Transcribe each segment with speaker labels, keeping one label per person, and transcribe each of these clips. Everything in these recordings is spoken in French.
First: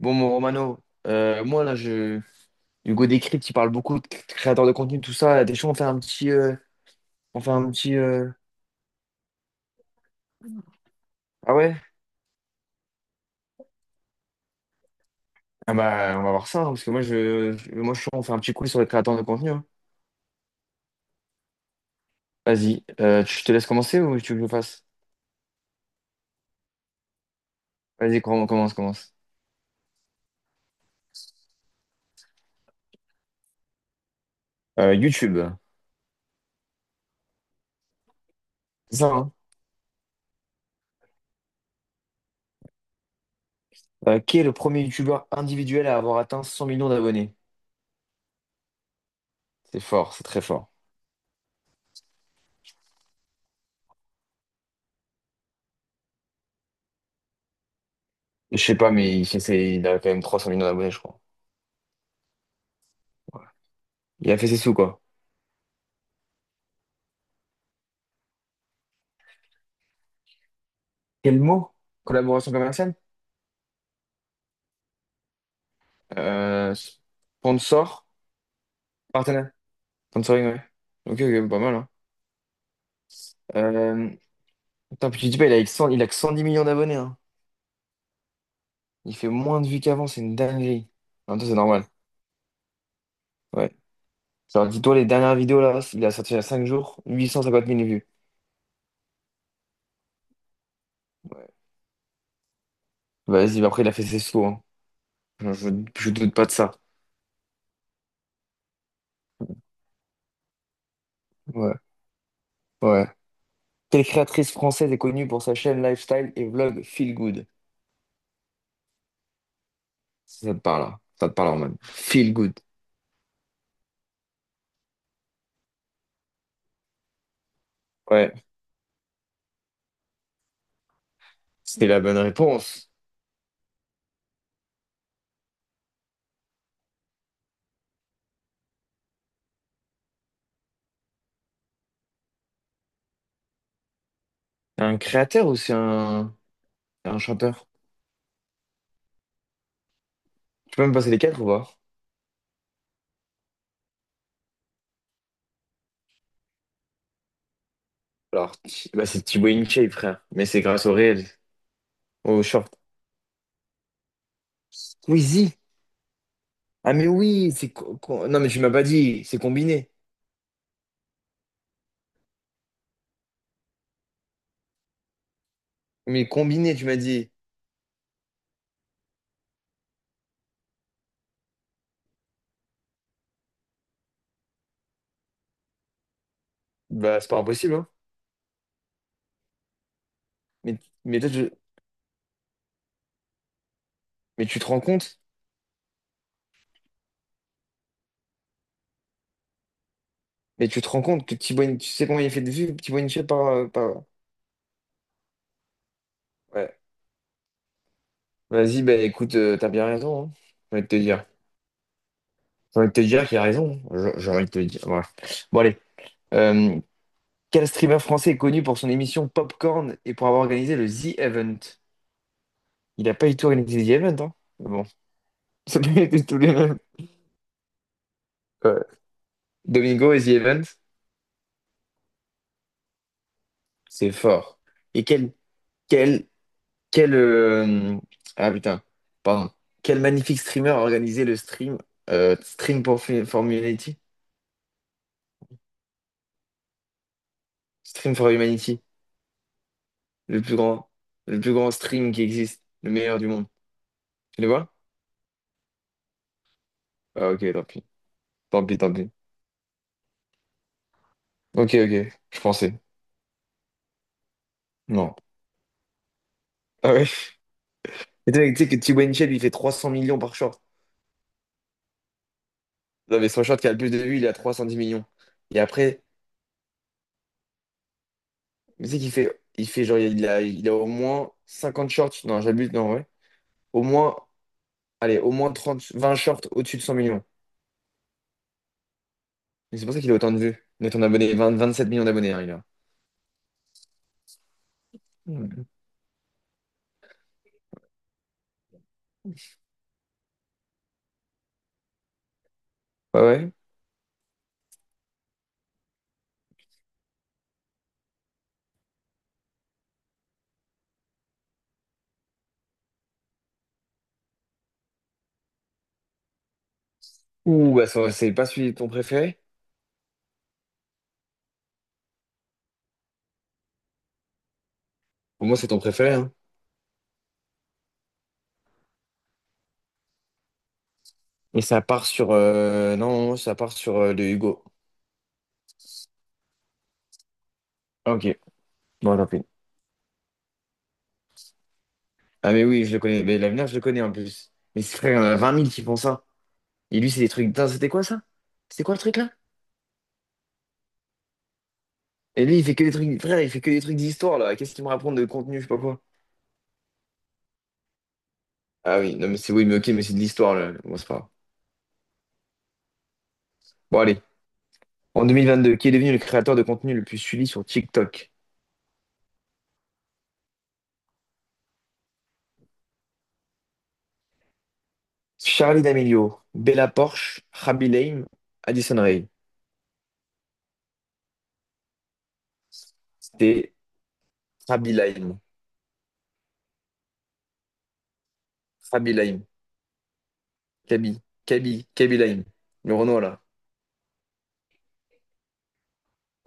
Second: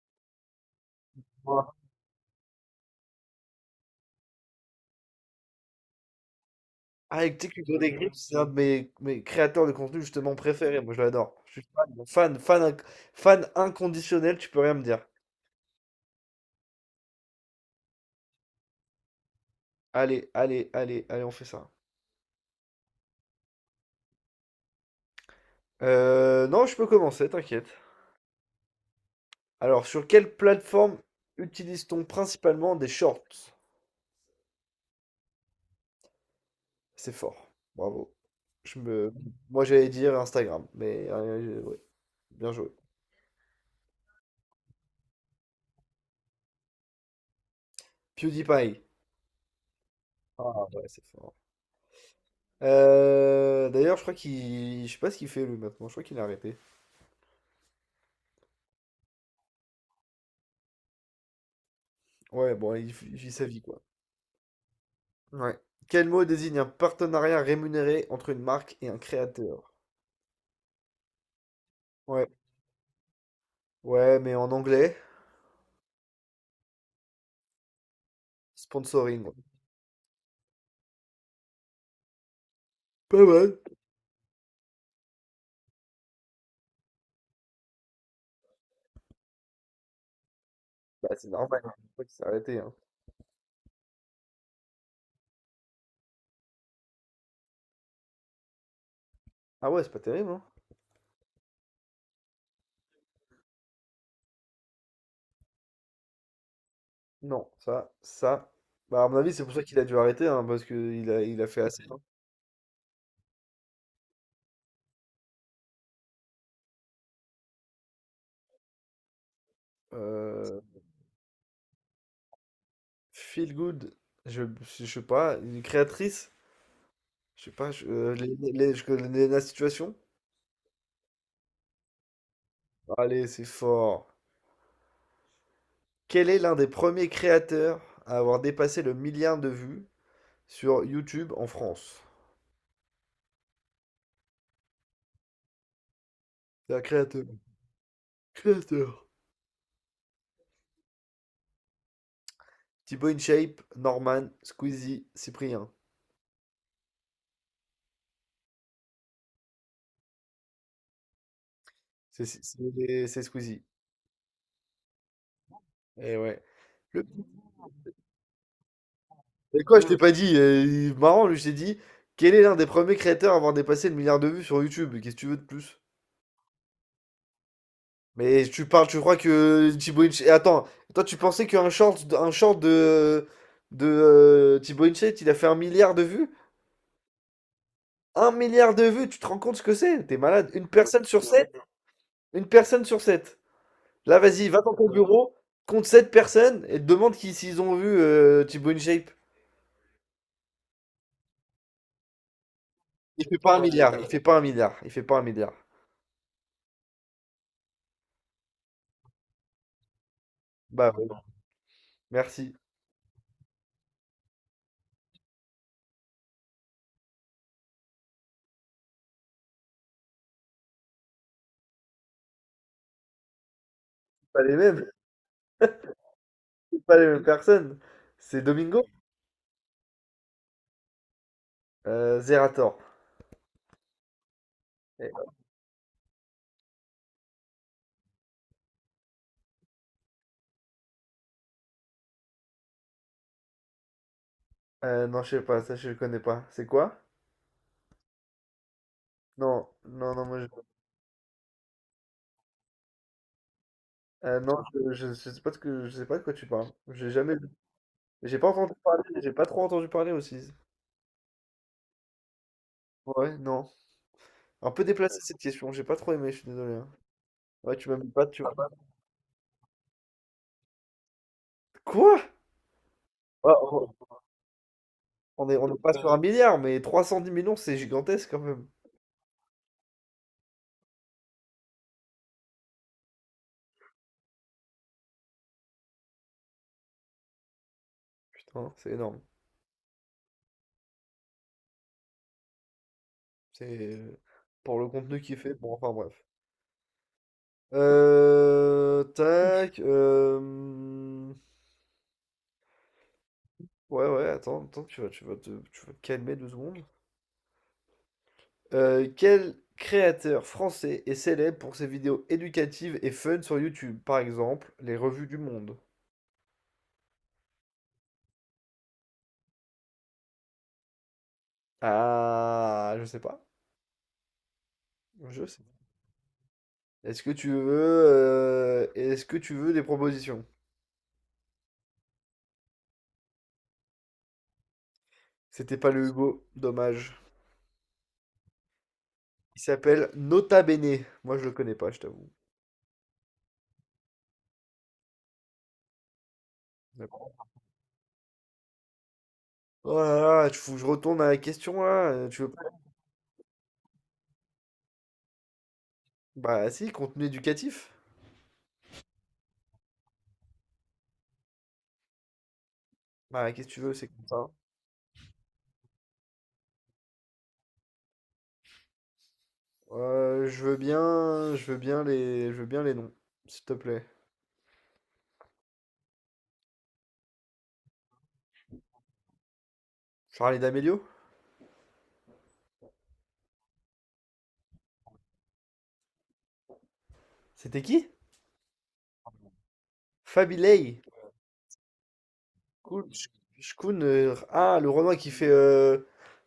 Speaker 1: Bon, mon Romano, moi là, je... Hugo Décrypte, il parle beaucoup de créateurs de contenu, tout ça. T'es on fait un petit,
Speaker 2: Ah, et
Speaker 1: on
Speaker 2: tu
Speaker 1: fait
Speaker 2: sais
Speaker 1: un
Speaker 2: qu'Hugo
Speaker 1: petit,
Speaker 2: Décrypte, c'est un de mes créateurs de contenu justement préférés. Moi, je l'adore.
Speaker 1: ah
Speaker 2: Je suis
Speaker 1: ouais?
Speaker 2: fan, fan, fan, fan inconditionnel, tu peux rien me dire.
Speaker 1: Ah bah, on va voir ça, hein, parce que moi, je... moi, je suis chaud, on fait un petit quiz sur les créateurs de contenu, hein.
Speaker 2: Allez, allez, allez, allez, on fait ça.
Speaker 1: Vas-y, je te laisse commencer ou tu veux que je le fasse?
Speaker 2: Non, je peux commencer, t'inquiète.
Speaker 1: Vas-y, commence, commence.
Speaker 2: Alors, sur quelle plateforme utilise-t-on principalement des shorts?
Speaker 1: YouTube,
Speaker 2: C'est fort. Bravo. Je
Speaker 1: c'est ça,
Speaker 2: me...
Speaker 1: hein?
Speaker 2: Moi, j'allais dire Instagram, mais ouais, bien joué.
Speaker 1: Qui est le premier youtubeur individuel à avoir atteint 100 millions d'abonnés?
Speaker 2: PewDiePie.
Speaker 1: C'est fort, c'est très
Speaker 2: Ah
Speaker 1: fort.
Speaker 2: ouais, c'est fort. D'ailleurs, je crois qu'il... Je sais pas ce qu'il fait lui maintenant. Je crois qu'il a arrêté.
Speaker 1: Je sais pas, mais il, fait il a quand même 300 millions d'abonnés, je crois.
Speaker 2: Ouais, bon, il vit
Speaker 1: Ouais.
Speaker 2: sa vie, quoi.
Speaker 1: Il a fait ses sous, quoi.
Speaker 2: Ouais. Quel mot désigne un partenariat rémunéré entre une marque et un créateur?
Speaker 1: Quel mot?
Speaker 2: Ouais.
Speaker 1: Collaboration commerciale?
Speaker 2: Ouais, mais en anglais,
Speaker 1: Euh, sponsor,
Speaker 2: sponsoring.
Speaker 1: partenaire, sponsoring, ouais. Ok, ok, pas mal, hein.
Speaker 2: Pas mal.
Speaker 1: Euh, putain, puis tu dis pas, il a, que 100 il a que 110 millions d'abonnés, hein. Il fait moins de vues qu'avant, c'est une dinguerie.
Speaker 2: Bah, c'est
Speaker 1: En même temps, c'est
Speaker 2: normal, hein.
Speaker 1: normal,
Speaker 2: C'est pour ça qu'il s'est arrêté, hein.
Speaker 1: ouais. Genre, dis-toi, les dernières vidéos, là, il a sorti il y a 5 jours, 850 000 vues.
Speaker 2: Ah ouais, c'est pas terrible, hein?
Speaker 1: Ouais. Vas-y, bah après, il a fait ses sauts, hein. Je, je, je doute pas de ça.
Speaker 2: Non, ça, ça. Bah, à mon avis, c'est pour ça qu'il a dû arrêter, hein, parce il a fait
Speaker 1: Ouais,
Speaker 2: assez, hein.
Speaker 1: ouais. Quelle créatrice française est connue pour sa chaîne lifestyle et vlog Feel Good? Ça
Speaker 2: Euh,
Speaker 1: te parle, hein. Ça te parle, en mode Feel Good.
Speaker 2: feel good, je, je sais pas, une créatrice, je sais pas,
Speaker 1: Ouais,
Speaker 2: je connais la situation.
Speaker 1: c'était la bonne réponse.
Speaker 2: Allez, c'est fort. Quel est l'un des premiers créateurs à avoir dépassé le milliard de vues sur YouTube en France?
Speaker 1: Un créateur ou c'est un,
Speaker 2: C'est un
Speaker 1: un
Speaker 2: créateur.
Speaker 1: chanteur?
Speaker 2: Créateur.
Speaker 1: Tu peux même passer les quatre ou pas?
Speaker 2: Thibaut InShape, Norman, Squeezie, Cyprien.
Speaker 1: Alors, bah, c'est Thibaut InShape, frère. Mais c'est grâce au réel,
Speaker 2: C'est c'est-
Speaker 1: au short.
Speaker 2: c'est- c'est Squeezie.
Speaker 1: Squeezie!
Speaker 2: Et ouais.
Speaker 1: Ah,
Speaker 2: Le-
Speaker 1: mais oui, c'est, non, mais tu m'as pas dit, c'est
Speaker 2: Mais quoi, je
Speaker 1: combiné.
Speaker 2: t'ai pas dit. Marrant, lui, je t'ai dit. Quel est l'un des premiers créateurs à avoir dépassé le milliard de vues sur YouTube? Qu'est-ce que tu veux de plus?
Speaker 1: Mais combiné, tu m'as dit.
Speaker 2: Mais tu parles, tu crois que Thibaut InShape. Attends, toi, tu pensais qu'un short, un short de Thibaut InShape, il a fait un milliard de vues?
Speaker 1: Bah, c'est pas impossible, hein.
Speaker 2: Un milliard de vues, tu te rends compte ce que c'est? T'es malade. Une
Speaker 1: Mais,
Speaker 2: personne
Speaker 1: mais,
Speaker 2: sur
Speaker 1: toi,
Speaker 2: sept? Une personne sur sept. Là,
Speaker 1: mais
Speaker 2: vas-y,
Speaker 1: tu
Speaker 2: va
Speaker 1: te
Speaker 2: dans
Speaker 1: rends
Speaker 2: ton
Speaker 1: compte?
Speaker 2: bureau, compte sept personnes et te demande qui, s'ils ont vu Thibaut InShape.
Speaker 1: Mais tu te rends compte que tu sais combien il a fait de vues, Thibaut
Speaker 2: Il
Speaker 1: InShape
Speaker 2: fait
Speaker 1: par,
Speaker 2: pas un milliard,
Speaker 1: par.
Speaker 2: il fait pas un milliard, il fait pas un milliard.
Speaker 1: Ouais. Vas-y, bah écoute, t'as bien raison, hein. J'ai envie de
Speaker 2: Bah
Speaker 1: te
Speaker 2: ouais,
Speaker 1: dire.
Speaker 2: merci.
Speaker 1: J'ai envie de te dire qu'il a raison, hein. J'ai envie de te dire. Ouais. Bon, allez, euh, quel streamer français est connu pour son émission Popcorn et pour avoir organisé le The Event? Il n'a pas du tout organisé The Event,
Speaker 2: C'est
Speaker 1: hein?
Speaker 2: pas les
Speaker 1: Mais
Speaker 2: mêmes,
Speaker 1: bon, ça peut être tous les mêmes.
Speaker 2: c'est pas les mêmes personnes. C'est
Speaker 1: Ouais.
Speaker 2: Domingo?
Speaker 1: Domingo et The Event,
Speaker 2: Zerator.
Speaker 1: c'est fort. Et
Speaker 2: Eh,
Speaker 1: quel, quel, euh, ah putain, pardon. Quel magnifique streamer a organisé le stream, Stream for Humanity?
Speaker 2: non, je sais pas, ça je le connais pas. C'est quoi?
Speaker 1: Stream for Humanity,
Speaker 2: Non, non, non, moi
Speaker 1: le
Speaker 2: je...
Speaker 1: plus grand, le plus grand stream qui existe, le meilleur du monde. Tu le
Speaker 2: Non,
Speaker 1: vois?
Speaker 2: je sais pas de ce que je sais pas de quoi tu parles. J'ai
Speaker 1: Ah
Speaker 2: jamais
Speaker 1: ok,
Speaker 2: vu.
Speaker 1: tant pis,
Speaker 2: J'ai pas
Speaker 1: tant
Speaker 2: entendu
Speaker 1: pis, tant
Speaker 2: parler,
Speaker 1: pis.
Speaker 2: j'ai pas trop entendu parler aussi.
Speaker 1: Ok, ok, je pensais.
Speaker 2: Ouais, non. Un peu
Speaker 1: Non.
Speaker 2: déplacée cette question, j'ai pas trop aimé, je suis désolé, hein.
Speaker 1: Ah ouais?
Speaker 2: Ouais, tu m'aimes pas,
Speaker 1: Et tu
Speaker 2: tu
Speaker 1: sais
Speaker 2: vois.
Speaker 1: tu sais que T-Boy il fait 300 millions par short.
Speaker 2: Quoi?
Speaker 1: Non, mais son short qui a le plus de vues, il est à 310 millions. Et
Speaker 2: On est pas
Speaker 1: après,
Speaker 2: sur un milliard, mais 310 millions, c'est gigantesque quand même.
Speaker 1: mais tu sais qu'il fait, il fait genre, il a au moins 50 shorts. Non, j'abuse, non, ouais. Au moins, allez, au moins 30, 20 shorts au-dessus de 100 millions.
Speaker 2: Putain, c'est énorme.
Speaker 1: Et c'est pour ça qu'il a autant de vues. Mais ton abonné, 20 27 millions d'abonnés, hein, il a.
Speaker 2: C'est pour le contenu qu'il fait.
Speaker 1: Mm.
Speaker 2: Bon, enfin bref. Tac.
Speaker 1: Ouais, ouais.
Speaker 2: Ouais, ouais, attends, attends, tu vas te calmer deux secondes. Quel créateur français est célèbre pour ses vidéos éducatives et fun sur YouTube? Par exemple, les revues du monde.
Speaker 1: Ouh, bah, c'est pas celui de ton préféré?
Speaker 2: Ah, je sais pas. Je
Speaker 1: Pour moi,
Speaker 2: sais.
Speaker 1: c'est ton préféré, hein.
Speaker 2: Est-ce que tu veux, est-ce que tu veux des propositions?
Speaker 1: Et ça part sur, non, ça part sur le Hugo.
Speaker 2: C'était pas le Hugo, dommage.
Speaker 1: Ah, ok, bon, tant pis.
Speaker 2: Il s'appelle Nota Bene. Moi, je le connais pas, je t'avoue.
Speaker 1: Ah, mais oui, je le connais. Mais l'avenir, je le connais en plus. Mais c'est frère, il y en a 20 000 qui font ça. Et lui, c'est des
Speaker 2: D'accord.
Speaker 1: trucs. Putain, c'était quoi ça? C'était quoi le truc là?
Speaker 2: Oh là là, tu faut que je retourne à la question là. Tu
Speaker 1: Et
Speaker 2: veux
Speaker 1: lui,
Speaker 2: pas...
Speaker 1: il fait que des trucs. Frère, il fait que des trucs d'histoire là. Qu'est-ce qu'il me raconte de contenu, je sais pas quoi.
Speaker 2: Bah si, contenu éducatif.
Speaker 1: Ah oui, non, mais c'est oui, mais ok, mais c'est de l'histoire là. Bon, c'est pas grave.
Speaker 2: Bah qu'est-ce que tu veux,
Speaker 1: Bon,
Speaker 2: c'est...
Speaker 1: allez. En 2022, qui est devenu le créateur de contenu le plus suivi sur TikTok?
Speaker 2: Je veux bien, je veux bien les noms, s'il te plaît.
Speaker 1: Charlie D'Amelio, Bella Porsche, Rabi Lame, Addison Rae.
Speaker 2: Charlie D'Amelio?
Speaker 1: C'était Rabi Lame.
Speaker 2: C'était qui?
Speaker 1: Rabi Lame.
Speaker 2: Fabilei.
Speaker 1: Kaby. Kaby. Kaby Lame. Le
Speaker 2: Cool.
Speaker 1: Renault là.
Speaker 2: Shkun, ah, le Renoir qui fait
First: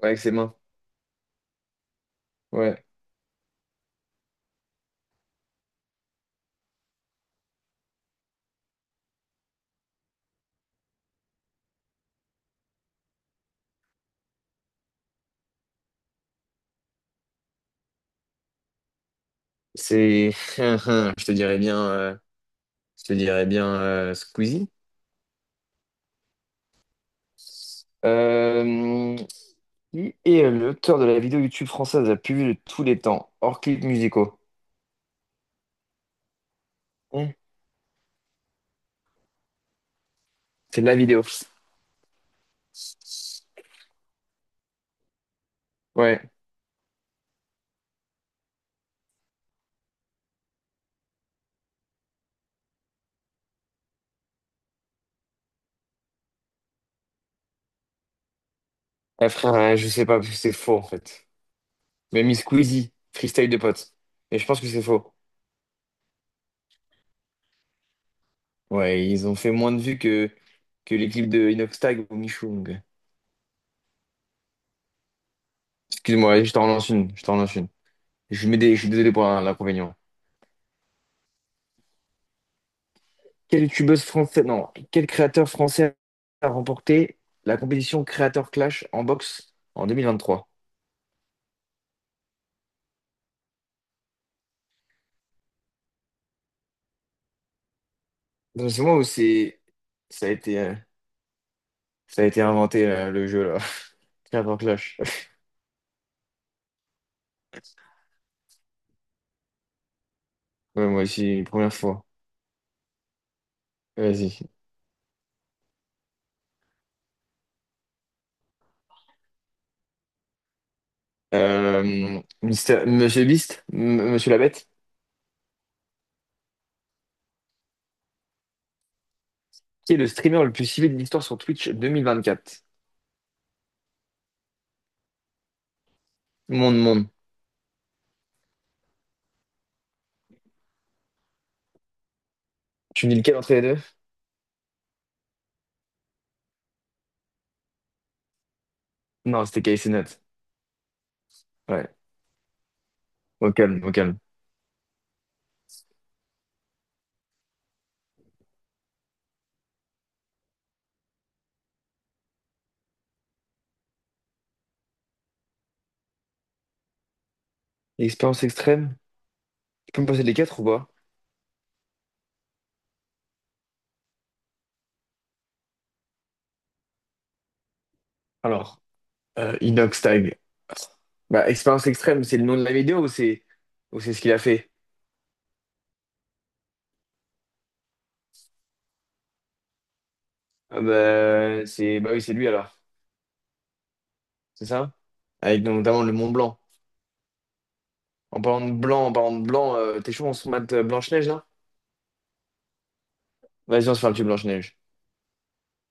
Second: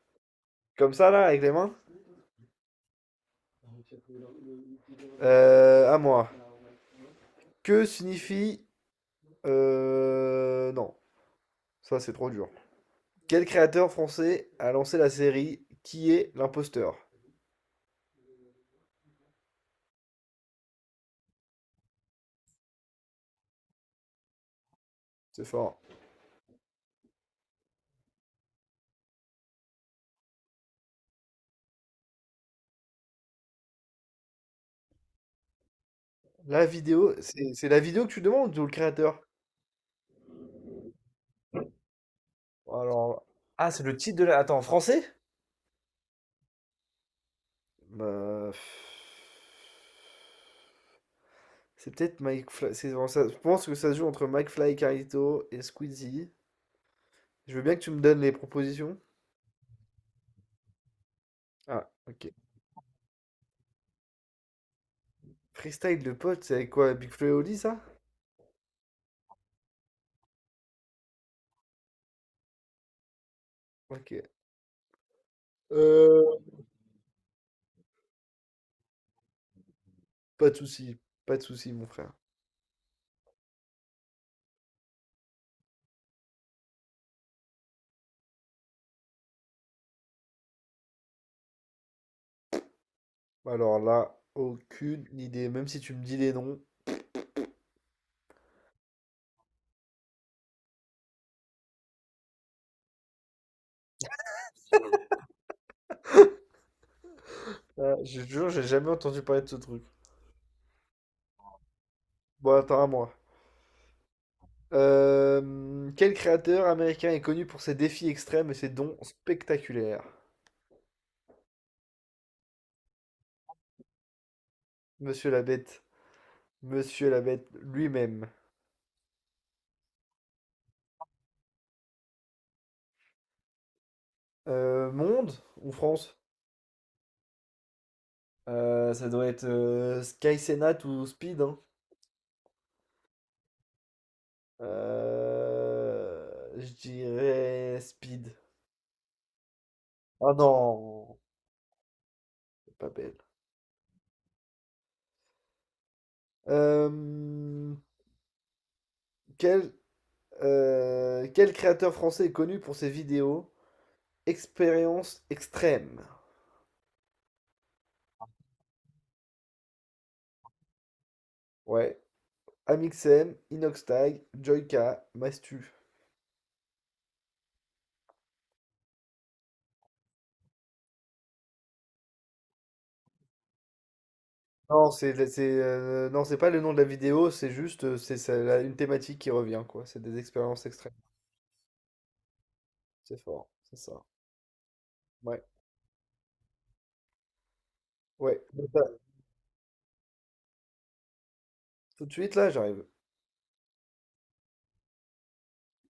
Speaker 1: Ouais, avec ses mains.
Speaker 2: comme ça là, avec les mains.
Speaker 1: Ouais.
Speaker 2: À moi. Que signifie non, Ça c'est trop dur. Quel créateur français a lancé la série Qui est l'imposteur?
Speaker 1: C'est. Je te dirais bien, je te dirais bien, Squeezie.
Speaker 2: C'est fort.
Speaker 1: Euh, qui est l'auteur de la vidéo YouTube française la plus vue de tous les temps, hors clips musicaux?
Speaker 2: La vidéo,
Speaker 1: Hmm.
Speaker 2: c'est la vidéo que tu demandes ou le créateur?
Speaker 1: C'est de la vidéo.
Speaker 2: Alors, ah, c'est le titre de la. Attends, en français?
Speaker 1: Ouais.
Speaker 2: Bah, pff, c'est peut-être Mike Fly. Je pense que ça se joue entre Mike Fly, Carlito et Squeezie. Je veux bien que tu me donnes les propositions.
Speaker 1: Ah, frère, je sais pas, parce que c'est faux en fait.
Speaker 2: Ah, ok.
Speaker 1: Même Squeezie, freestyle de potes. Mais je pense que c'est faux.
Speaker 2: Freestyle de pote, c'est avec quoi? Big Flo et Oli, ça?
Speaker 1: Ouais, ils ont fait moins de vues que, les clips de Inox Tag ou Michoung.
Speaker 2: Ok. Euh,
Speaker 1: Excuse-moi, je t'en relance une. Je t'en relance une. Je mets des, je suis désolé pour l'inconvénient.
Speaker 2: Pas de souci, pas de souci, mon frère.
Speaker 1: Quelle youtubeuse française, non, quel créateur français a remporté la compétition Créateur Clash en boxe en 2023?
Speaker 2: Alors là, aucune idée. Même si tu me dis les noms,
Speaker 1: Dans ce moment où c'est, ça a été, euh, ça a été inventé là, le jeu là. Carte en clash.
Speaker 2: je te jure, j'ai jamais entendu parler de ce truc.
Speaker 1: Ouais, moi aussi, première fois.
Speaker 2: Bon, attends à moi.
Speaker 1: Vas-y.
Speaker 2: Quel créateur américain est connu pour ses défis extrêmes et ses dons spectaculaires?
Speaker 1: Monsieur Beast, Monsieur la Bête,
Speaker 2: Monsieur la Bête. Monsieur la Bête lui-même.
Speaker 1: qui est le streamer le plus suivi de l'histoire sur Twitch 2024?
Speaker 2: Monde ou France?
Speaker 1: Monde, monde.
Speaker 2: Ça doit être Sky Senat ou Speed, hein.
Speaker 1: Tu me dis lequel entre les deux?
Speaker 2: Je dirais Speed.
Speaker 1: Non, c'était KC Nat.
Speaker 2: Ah non,
Speaker 1: Ouais.
Speaker 2: c'est pas belle.
Speaker 1: Au calme, au calme.
Speaker 2: Euh, quel Quel créateur français est connu pour ses vidéos. Expérience extrême.
Speaker 1: Expérience extrême? Tu peux me passer les quatre ou pas?
Speaker 2: Ouais. Amixem, Inoxtag, Joyka, Mastu.
Speaker 1: Alors, Inox Tag. Bah, expérience extrême, c'est le nom de la vidéo ou c'est ce qu'il a fait?
Speaker 2: Non, c'est pas le nom de la vidéo, c'est juste une thématique qui revient quoi. C'est des expériences
Speaker 1: Ah
Speaker 2: extrêmes.
Speaker 1: bah, c'est bah oui, c'est lui alors,
Speaker 2: C'est fort, c'est ça.
Speaker 1: c'est ça?
Speaker 2: Ouais.
Speaker 1: Avec donc, notamment le Mont Blanc.
Speaker 2: Ouais.
Speaker 1: En parlant
Speaker 2: Donc,
Speaker 1: de
Speaker 2: là,
Speaker 1: blanc, en parlant de blanc, t'es chaud, on se mate Blanche-Neige là?
Speaker 2: tout de suite là, j'arrive.
Speaker 1: Vas-y, on se fait un petit Blanche-Neige.